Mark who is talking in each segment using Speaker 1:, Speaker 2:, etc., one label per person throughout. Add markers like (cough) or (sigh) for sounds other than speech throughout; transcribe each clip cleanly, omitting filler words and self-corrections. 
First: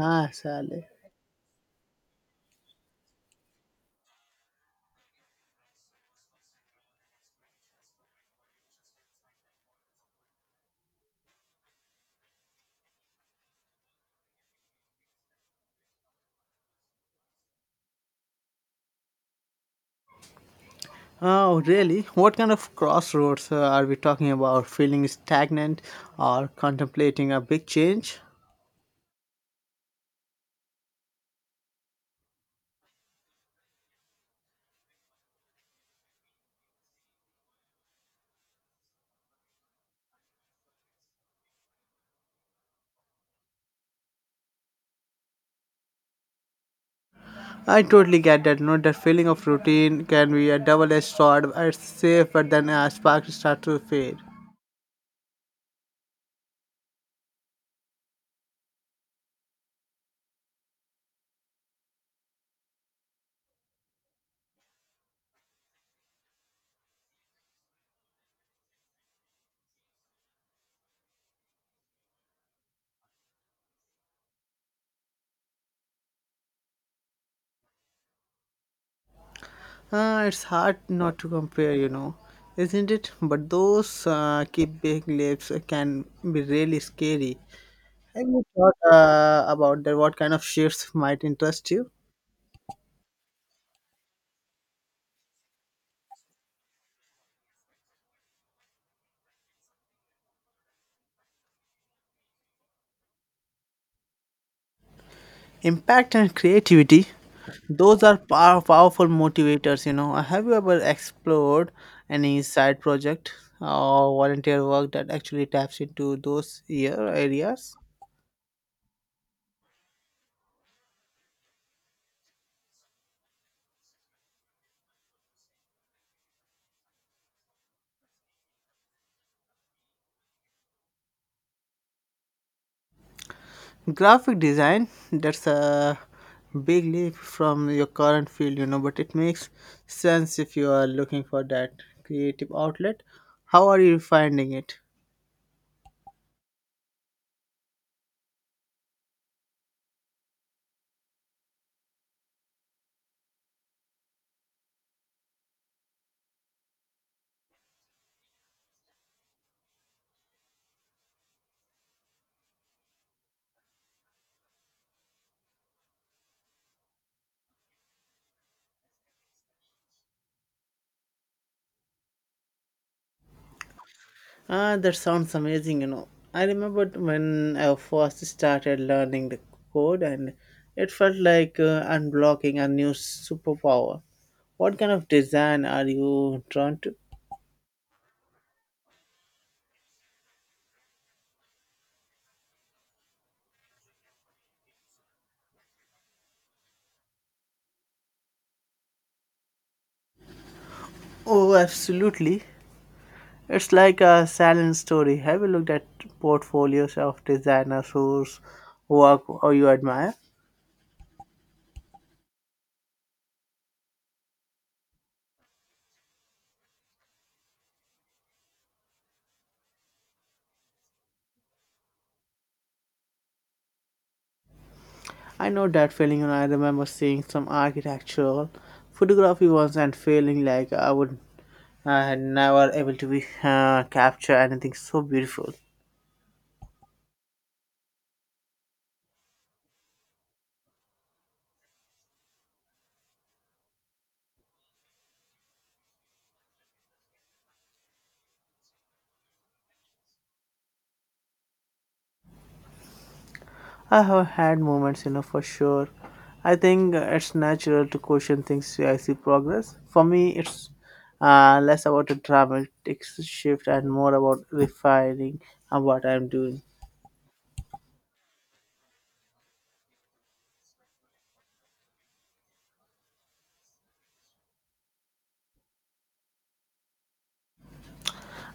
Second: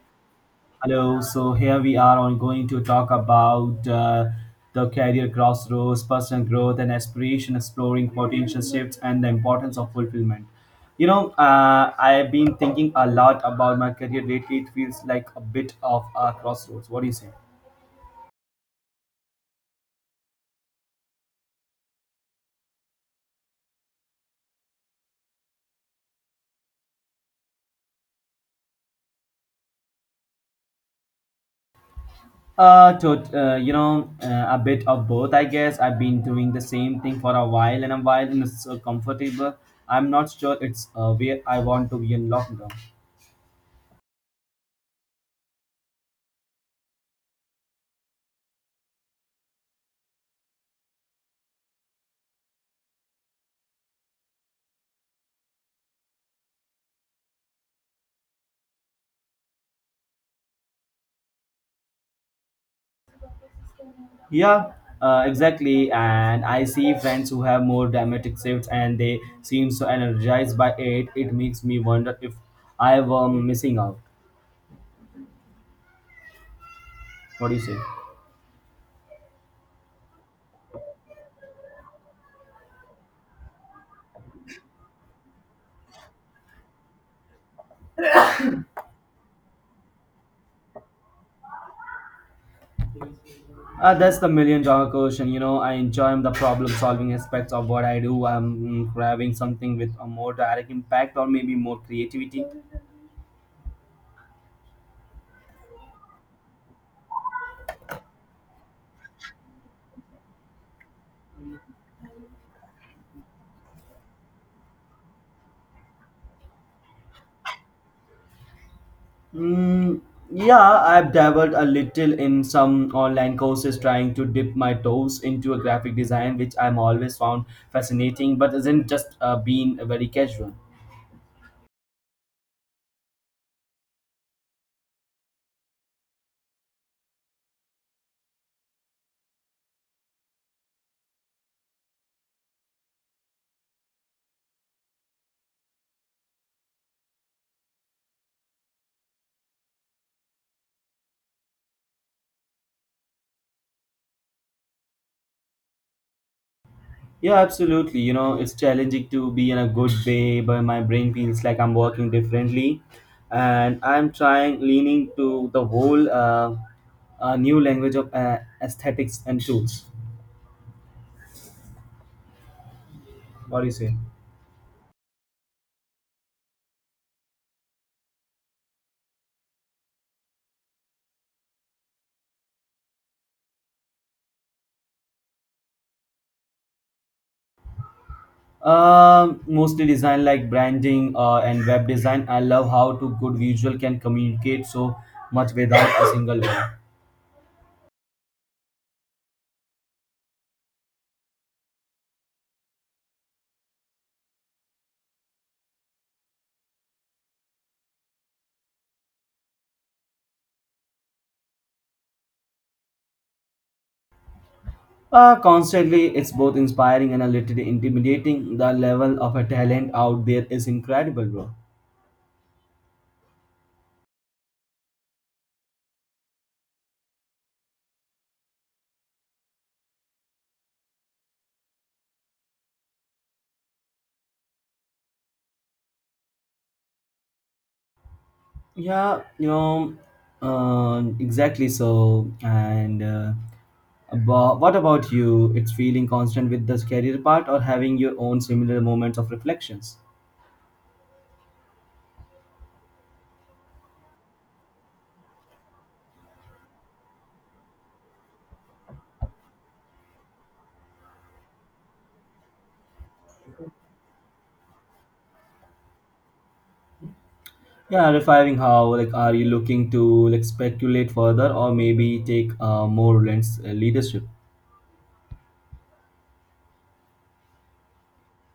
Speaker 1: Ah, Sally.
Speaker 2: Hello. So here we are on going to talk about the career crossroads, personal growth, and aspiration, exploring potential shifts, and the importance of fulfillment. You know, I've been thinking a lot about my career lately. It feels like a bit of a crossroads. What do you say?
Speaker 1: Oh, really? What kind of crossroads are we talking about? Feeling stagnant or contemplating a big change?
Speaker 2: A bit of both, I guess. I've been doing the same thing for a while, and it's so comfortable. I'm not sure it's where I want to be in long term.
Speaker 1: I totally get that. Note that feeling of routine can be a double-edged sword. It's safe, but then sparks start to fade.
Speaker 2: Yeah, exactly. And I see friends who have more dramatic shifts and they seem so energized by it. It makes me wonder if I were missing out. What do you say?
Speaker 1: It's hard not to compare, you know, isn't it? But those keep big lips can be really scary. Have you thought about that? What kind of shifts might interest you?
Speaker 2: That's the million dollar question. You know, I enjoy the problem solving aspects of what I do. I'm having something with a more direct impact or maybe more creativity.
Speaker 1: Impact and creativity, those are powerful motivators, you know. Have you ever explored any side project or volunteer work that actually taps into those ear areas?
Speaker 2: Mm, yeah, I've dabbled a little in some online courses trying to dip my toes into a graphic design, which I'm always found fascinating, but isn't just being very casual.
Speaker 1: Graphic design, that's a big leap from your current field, you know, but it makes sense if you are looking for that creative outlet. How are you finding it?
Speaker 2: Yeah, absolutely. You know, it's challenging to be in a good way, but my brain feels like I'm working differently, and I'm trying leaning to the whole new language of aesthetics and tools. What do you say?
Speaker 1: Ah, that sounds amazing, you know. I remembered when I first started learning the code and it felt like unblocking a new superpower. What kind of design are you drawn to?
Speaker 2: Mostly design like branding and web design. I love how to good visual can communicate so much without a single word.
Speaker 1: Oh, absolutely. It's like a silent story. Have you looked at portfolios of designers whose work or you admire?
Speaker 2: Constantly, it's both inspiring and a little intimidating. The level of a talent out there is incredible, bro.
Speaker 1: I know that feeling, and I remember seeing some architectural photography once and feeling like I had never able to be, capture anything so beautiful.
Speaker 2: Yeah, you know, exactly. What about you? It's feeling constant with this career part or having your own similar moments of reflections?
Speaker 1: I have had moments, you know, for sure. I think it's natural to question things I see progress. For me, it's less about a dramatic shift and more about refining on what I'm doing.
Speaker 2: Yeah, refining how like are you looking to like speculate further or maybe take a more lens leadership?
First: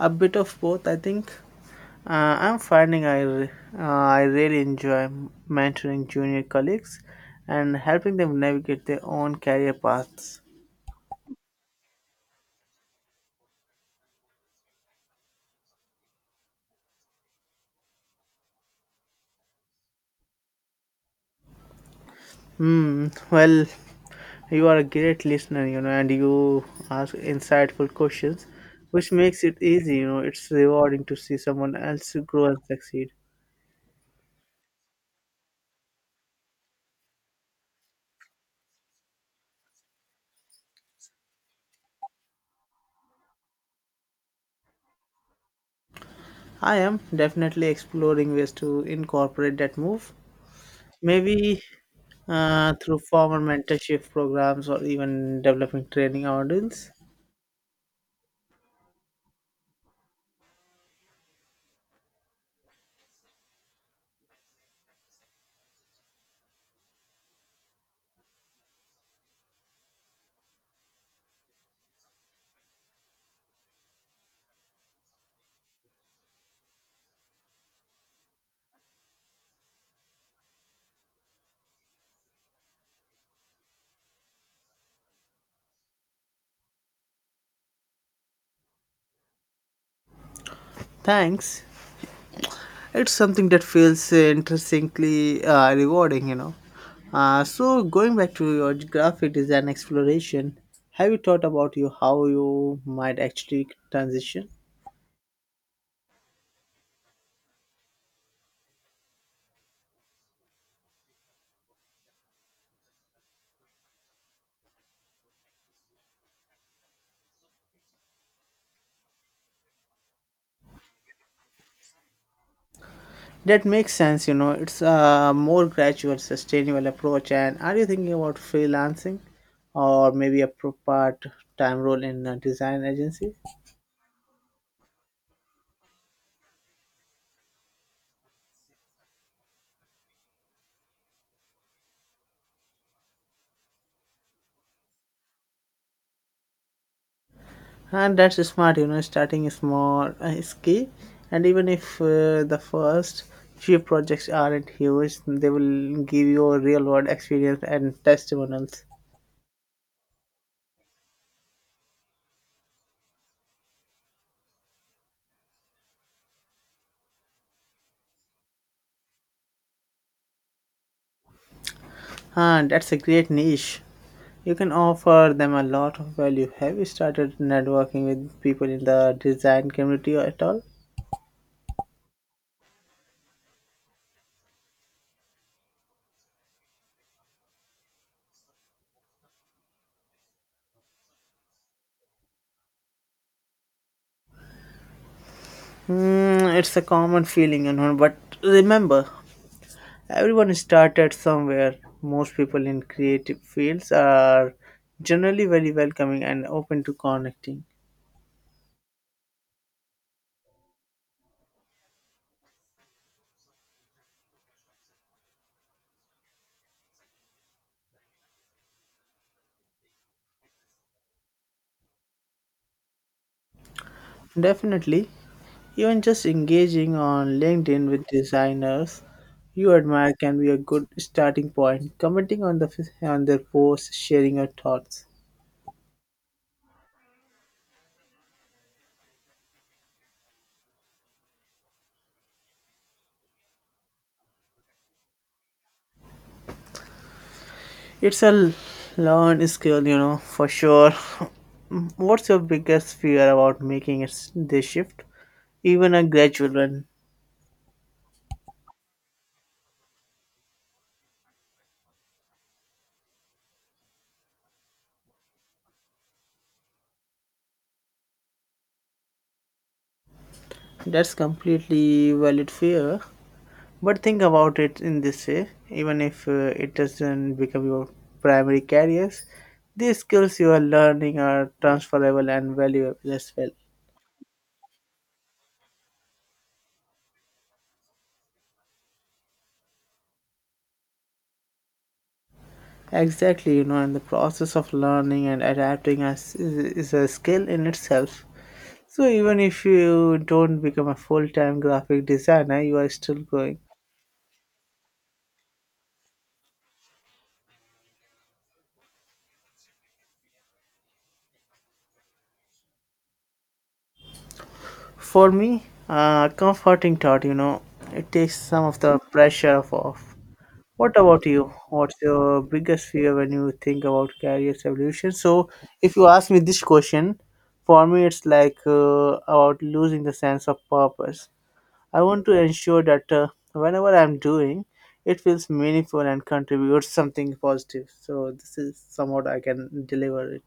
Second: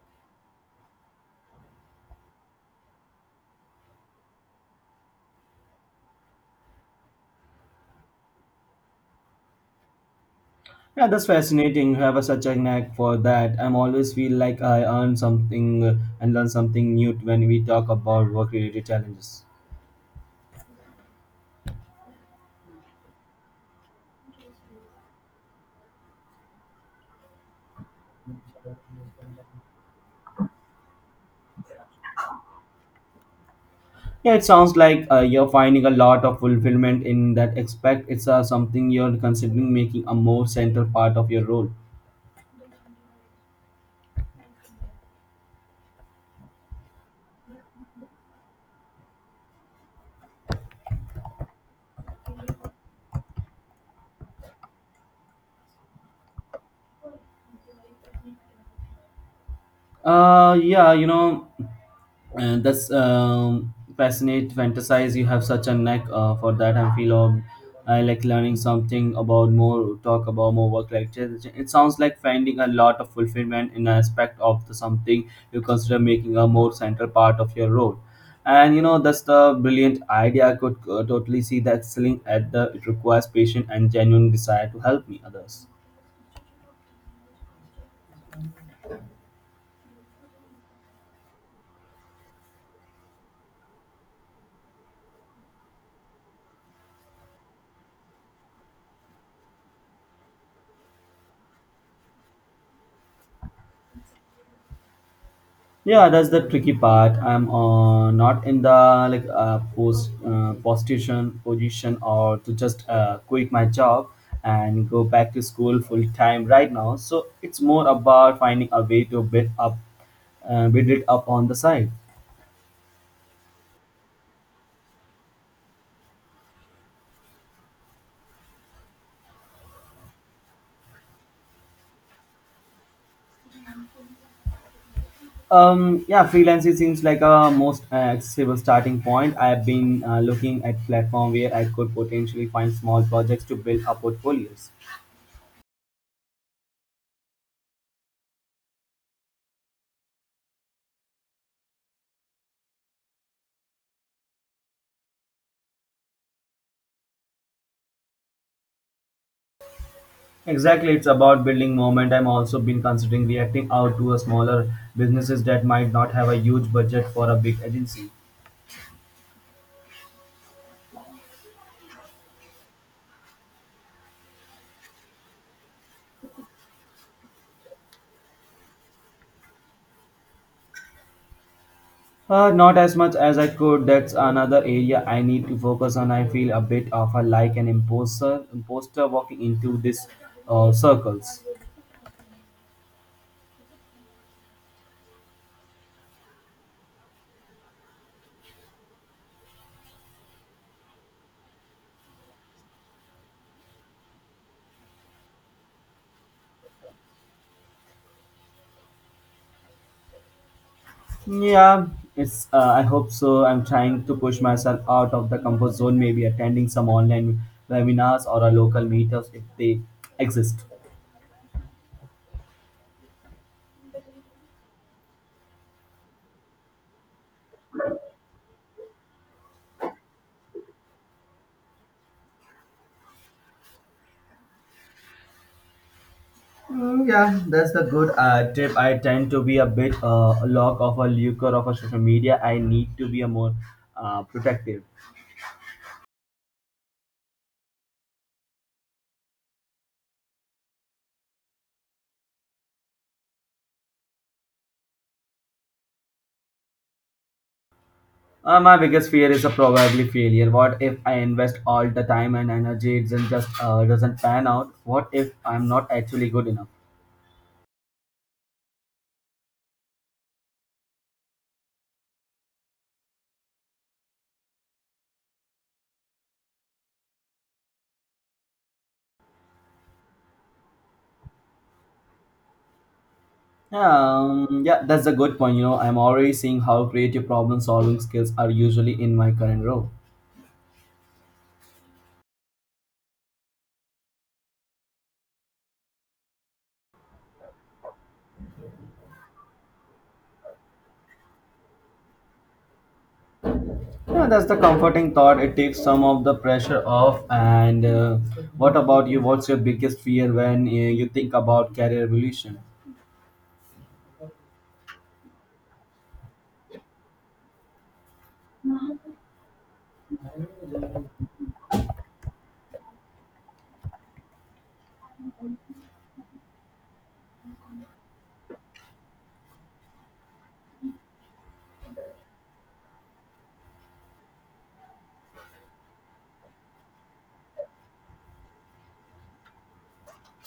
Speaker 1: A bit of both, I think. I'm finding I really enjoy mentoring junior colleagues and helping them navigate their own career paths.
Speaker 2: Yeah, that's fascinating. You have a, such a knack for that. I'm always feel like I earn something and learn something new when we talk about work-related challenges.
Speaker 1: Hmm. Well, you are a great listener, you know, and you ask insightful questions, which makes it easy. You know, it's rewarding to see someone else grow and succeed.
Speaker 2: Yeah, it sounds like you're finding a lot of fulfillment in that aspect. It's something you're considering making a more central part of your role.
Speaker 1: I am definitely exploring ways to incorporate that move. Maybe through formal mentorship programs or even developing training audience.
Speaker 2: Yeah, you know, and that's fascinate fantasize you have such a knack for that I feel of I like learning something about more talk about more work like it sounds like finding a lot of fulfillment in an aspect of the something you consider making a more central part of your role and you know that's the brilliant idea I could totally see that excelling at the it requires patience and genuine desire to help me others.
Speaker 1: Thanks. It's something that feels interestingly rewarding, you know. So going back to your graphic design exploration, have you thought about you how you might actually transition?
Speaker 2: Yeah, that's the tricky part. I'm not in the like post position or to just quit my job and go back to school full time right now. So it's more about finding a way to build up, build it up on the side.
Speaker 1: That makes sense, you know. It's a more gradual, sustainable approach. And are you thinking about freelancing, or maybe a part-time role in a design agency?
Speaker 2: Yeah, freelancing seems like a most accessible starting point. I've been looking at platform where I could potentially find small projects to build up portfolios.
Speaker 1: And that's smart, you know, starting small is key. And even if the first few projects aren't huge, they will give you a real world experience and testimonials.
Speaker 2: Exactly, it's about building moment. I'm also been considering reacting out to a smaller businesses that might not have a huge budget for a big agency.
Speaker 1: And that's a great niche. You can offer them a lot of value. Have you started networking with people in the design community at all?
Speaker 2: Not as much as I could. That's another area I need to focus on. I feel a bit of a like an imposter walking into this circles.
Speaker 1: Hmm, it's a common feeling, you know, but remember, everyone started somewhere. Most people in creative fields are generally very welcoming and open to connecting.
Speaker 2: Yeah, it's. I hope so. I'm trying to push myself out of the comfort zone. Maybe attending some online webinars or a local meetups if they exist.
Speaker 1: Definitely, even just engaging on LinkedIn with designers you admire can be a good starting point. Commenting on the on their posts, sharing your thoughts.
Speaker 2: Mm, yeah, that's the good tip. I tend to be a bit lock of a lurker of a social media. I need to be a more protective.
Speaker 1: It's a learned skill, you know, for sure. (laughs) What's your biggest fear about making it this shift, even a gradual one?
Speaker 2: My biggest fear is a probably failure. What if I invest all the time and energy it doesn't just doesn't pan out? What if I'm not actually good enough?
Speaker 1: That's completely valid fear. But think about it in this way, even if it doesn't become your primary careers, these skills you are learning are transferable and valuable as well.
Speaker 2: Yeah, that's a good point. You know, I'm already seeing how creative problem solving skills are usually in my current role.
Speaker 1: Exactly, you know, and the process of learning and adapting as is a skill in itself. So even if you don't become a full-time graphic designer, you are still going.
Speaker 2: Yeah, that's the comforting thought. It takes some of the pressure off. And what about you? What's your biggest fear when you think about career evolution?
Speaker 1: For me, comforting thought, you know, it takes some of the pressure off. What about you? What's your biggest fear when you think about careers evolution? So, if you ask me this question, for me it's like about losing the sense of purpose. I want to ensure that whenever I'm doing, it feels meaningful and contributes something positive. So, this is somewhat I can deliver it.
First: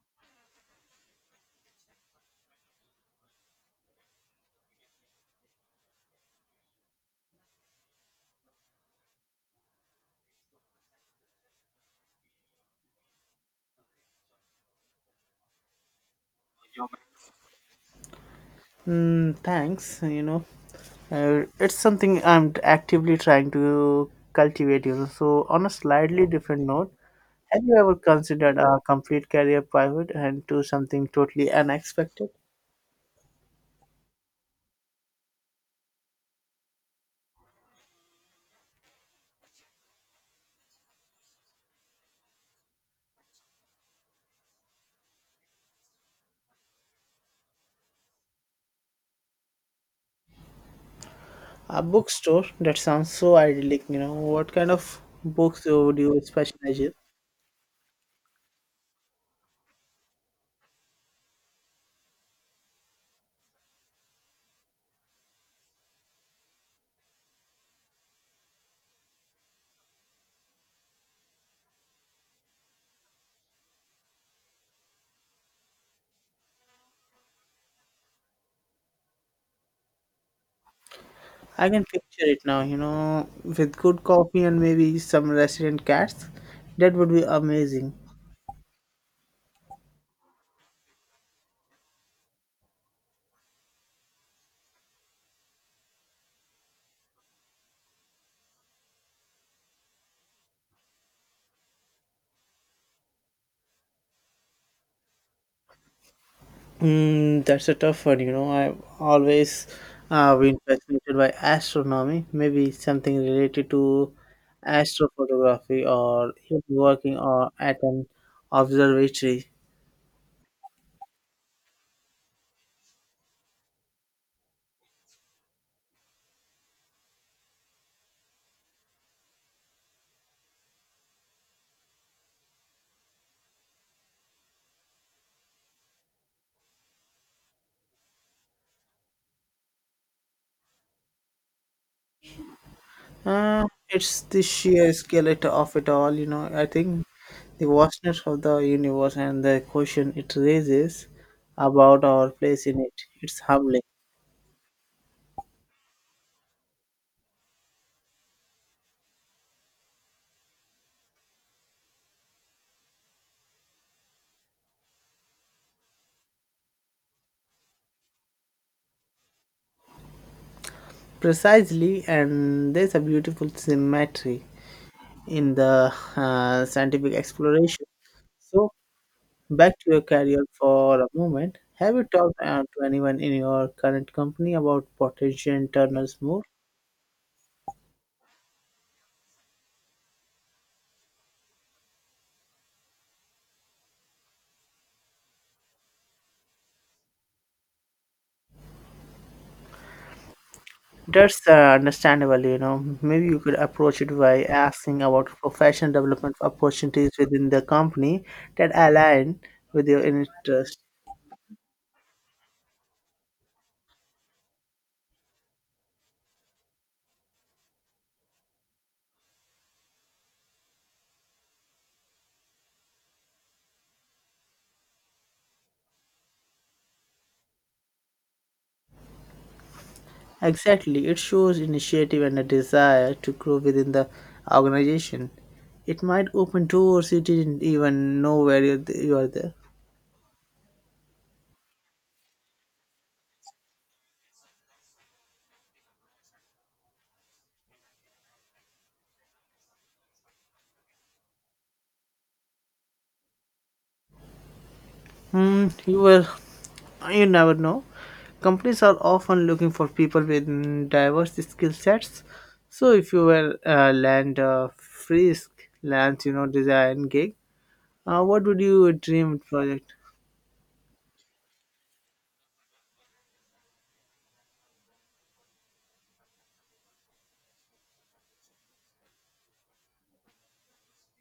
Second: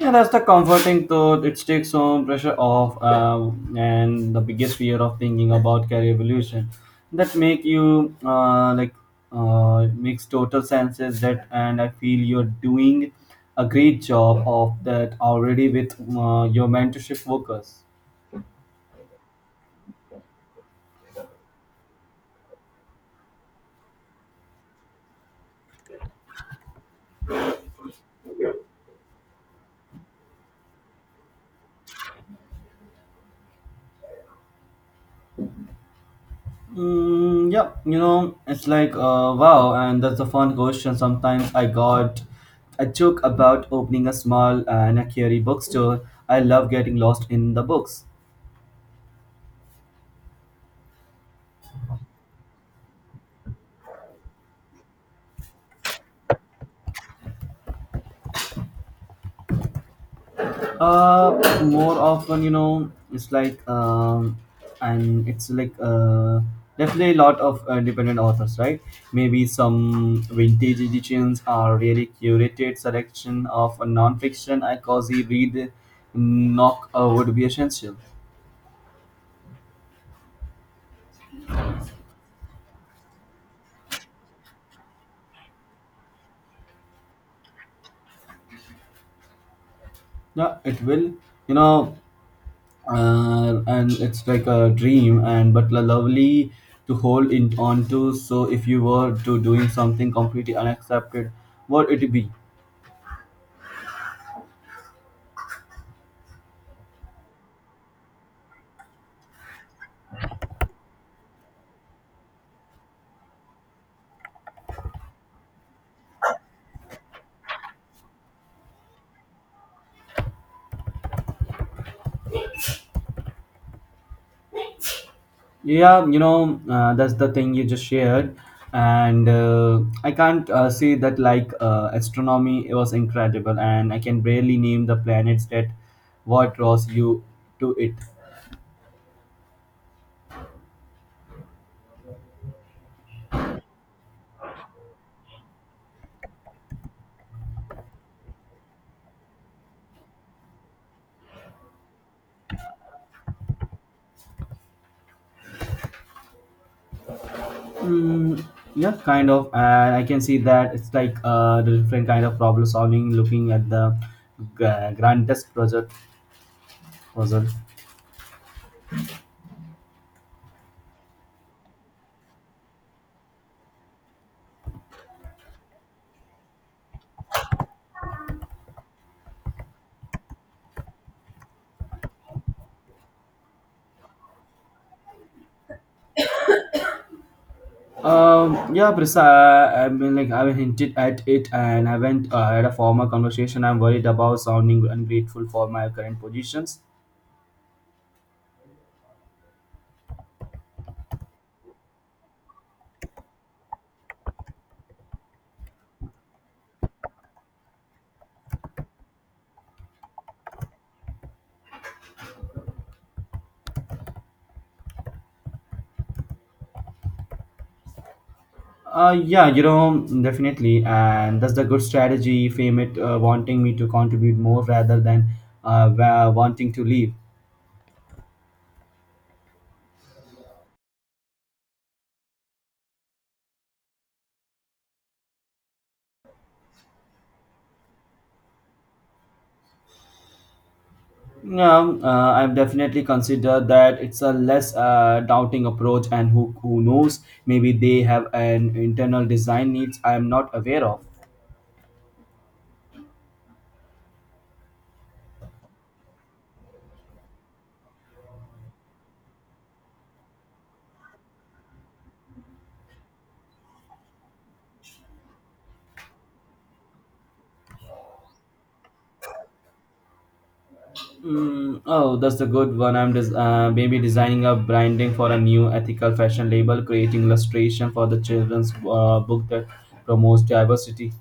Speaker 2: Yeah, that's the comforting thought. It takes some pressure off, and the biggest fear of thinking about career evolution that make you makes total sense. Is that and I feel you're doing a great job of that already with your mentorship focus.
Speaker 1: Mm, thanks. You know, it's something I'm t- actively trying to cultivate. You know, so on a slightly different note, have you ever considered a complete career pivot and do something totally unexpected?
Speaker 2: Mm, yeah, you know, it's like wow, and that's a fun question. Sometimes I got a joke about opening a small and a carry bookstore. I love getting lost in the books.
Speaker 1: A bookstore, that sounds so idyllic. You know, what kind of books would you specialize in?
Speaker 2: More often, you know, it's like and it's like definitely a lot of independent authors, right? Maybe some vintage editions are really curated selection of a non-fiction. I cozy read, knock would be essential.
Speaker 1: I can picture it now. You know, with good coffee and maybe some resident cats, that would be amazing.
Speaker 2: No, it will. You know, and it's like a dream, and but lovely to hold in on to. So if you were to doing something completely unaccepted, what it be?
Speaker 1: Mm, that's a tough one. You know, I've always been fascinated by astronomy, maybe something related to astrophotography or even working or at an observatory.
Speaker 2: Yeah, you know, that's the thing you just shared, and I can't say that like astronomy it was incredible, and I can barely name the planets that what draws you to it.
Speaker 1: It's the sheer of it all, you know. I think the vastness of the universe and the question it raises about our place in it. It's humbling.
Speaker 2: Mm, yeah, kind of. And I can see that it's like the different kind of problem solving, looking at the grandest project puzzle.
Speaker 1: Precisely, and there's a beautiful symmetry in the scientific exploration. So, back to your career for a moment. Have you talked to anyone in your current company about potential internals move?
Speaker 2: Yeah, Prisa, I mean, like I've hinted at it, and I haven't had a formal conversation. I'm worried about sounding ungrateful for my current positions.
Speaker 1: That's understandable, you know. Maybe you could approach it by asking about professional development opportunities within the company that align with your interest.
Speaker 2: Yeah, you know, definitely, and that's the good strategy. Fame it wanting me to contribute more rather than wanting to leave.
Speaker 1: Exactly, it shows initiative and a desire to grow within the organization. It might open doors you didn't even know where you are there.
Speaker 2: Yeah, I've definitely considered that it's a less doubting approach, and who knows, maybe they have an internal design needs I am not aware of.
Speaker 1: Hmm, you will, you never know. Companies are often looking for people with mm, diverse skill sets. So if you were land a freelance, you know, design gig, what would you dream project?
Speaker 2: Mm, oh, that's a good one. Maybe designing a branding for a new ethical fashion label, creating illustration for the children's book that promotes diversity.